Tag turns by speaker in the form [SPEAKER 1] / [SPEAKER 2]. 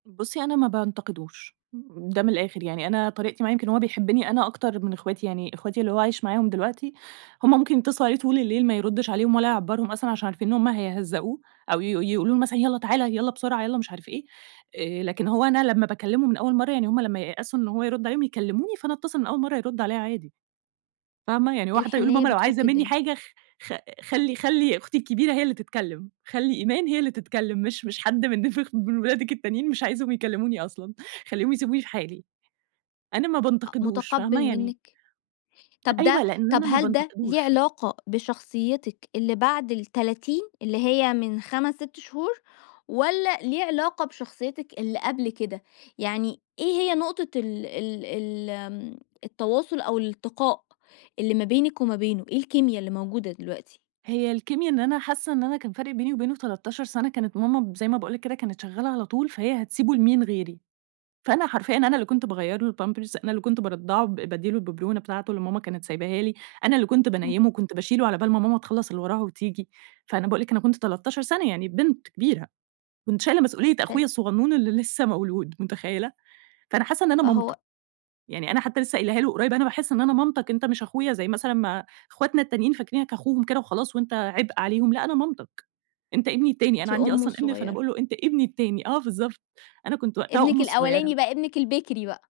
[SPEAKER 1] بصي، أنا ما بانتقدوش، ده من الآخر يعني أنا طريقتي معاه يمكن هو بيحبني أنا أكتر من اخواتي، يعني اخواتي اللي هو عايش معاهم دلوقتي، هم ممكن يتصلوا عليه طول الليل ما يردش عليهم ولا يعبّرهم أصلًا، عشان عارفين إن هم هيهزقوه أو ي ي يقولوا له مثلًا يالَّا تعالَ يالَّا بسرعة يالَّا مش عارف إيه، آآ، لكن هو أنا لمَّا باكلمه من أول مرة يعني هم لمَّا ييأسوا إن هو يرد عليهم، يكلموني فأنا اتصل من أول مرة يرد عليَّا عادي، فاهمة؟ يعني هو حتى بيقول
[SPEAKER 2] الحنيّة
[SPEAKER 1] لماما لو عايزة
[SPEAKER 2] بتفُك
[SPEAKER 1] مني
[SPEAKER 2] الدنيا.
[SPEAKER 1] حاجة خ خ خلي خلي أختي الكبيرة هي اللي تتكلم، خلي إيمان هي اللي تتكلم، مش مش حد من خ من ولادك التانيين مش عايزهم يكلموني أصلًا، خليهم يسيبوني في حالي. أنا ما
[SPEAKER 2] أ
[SPEAKER 1] بانتقدوش
[SPEAKER 2] متقبّل
[SPEAKER 1] فاهمة يعني
[SPEAKER 2] منِك، طب ده
[SPEAKER 1] أيوه، لإن
[SPEAKER 2] طب
[SPEAKER 1] أنا ما
[SPEAKER 2] هل ده ليه
[SPEAKER 1] بانتقدوش.
[SPEAKER 2] علاقة بشخصيتِك اللي بعد ال30، اللي هي من 5، 6 شهور، والَّا ليه علاقة بشخصيتِك اللي قبل كده، يعني إيه هي نقطة ال ال ال آمم التواصل أو الالتقاء، اللي ما بينِك وما بينه، إيه الكيميا اللي موجودة دلوقتي؟
[SPEAKER 1] هي الكيميا إن أنا حاسة إن أنا كان فارق بيني وبينه 13 سنة، كانت ماما زي ما باقول لِك كده كانت شغالة على طول، فهي هتسيبه لمين غيري، فأنا حرفيًا أنا اللي كنت باغيَّر له الpampers أنا اللي كنت بارضعه ب بادِّي له الببرونة بتاعته اللي ماما كانت سايباها لي، أنا اللي كنت
[SPEAKER 2] [unintelligible]
[SPEAKER 1] بانيمُه وكنت باشيله على بال ما ماما تخلّص اللي وراها وتيجي، فأنا باقول لِك أنا كنت 13 سنة يعني بنت كبيرة، كنت شايلة مسؤولية
[SPEAKER 2] فإن
[SPEAKER 1] أخويا الصغنون اللي لسه مولود، متخيلة، فأنا حاسّة إن أنا
[SPEAKER 2] فهو
[SPEAKER 1] مامته، يعني أنا حتى لسه قايلاها له قريب، أنا باحس إن أنا مامتك أنت مش أخويا زي مثلًا ما اخواتنا التانيين فاكرينك أخوهم كده وخلاص، وأنت عبء عليهم، لأ أنا مامتك، أنت ابني التاني،
[SPEAKER 2] أنتِ
[SPEAKER 1] أنا عندي
[SPEAKER 2] أمّه
[SPEAKER 1] أصلًا ابن، فأنا
[SPEAKER 2] الصغيرة.
[SPEAKER 1] باقول له أنت ابني التاني، آه بالضبط، أنا كنت وقتها
[SPEAKER 2] ابنِك
[SPEAKER 1] أمه
[SPEAKER 2] الأولاني
[SPEAKER 1] الصغيرة.
[SPEAKER 2] بقى، ابنِك البِكري بقى.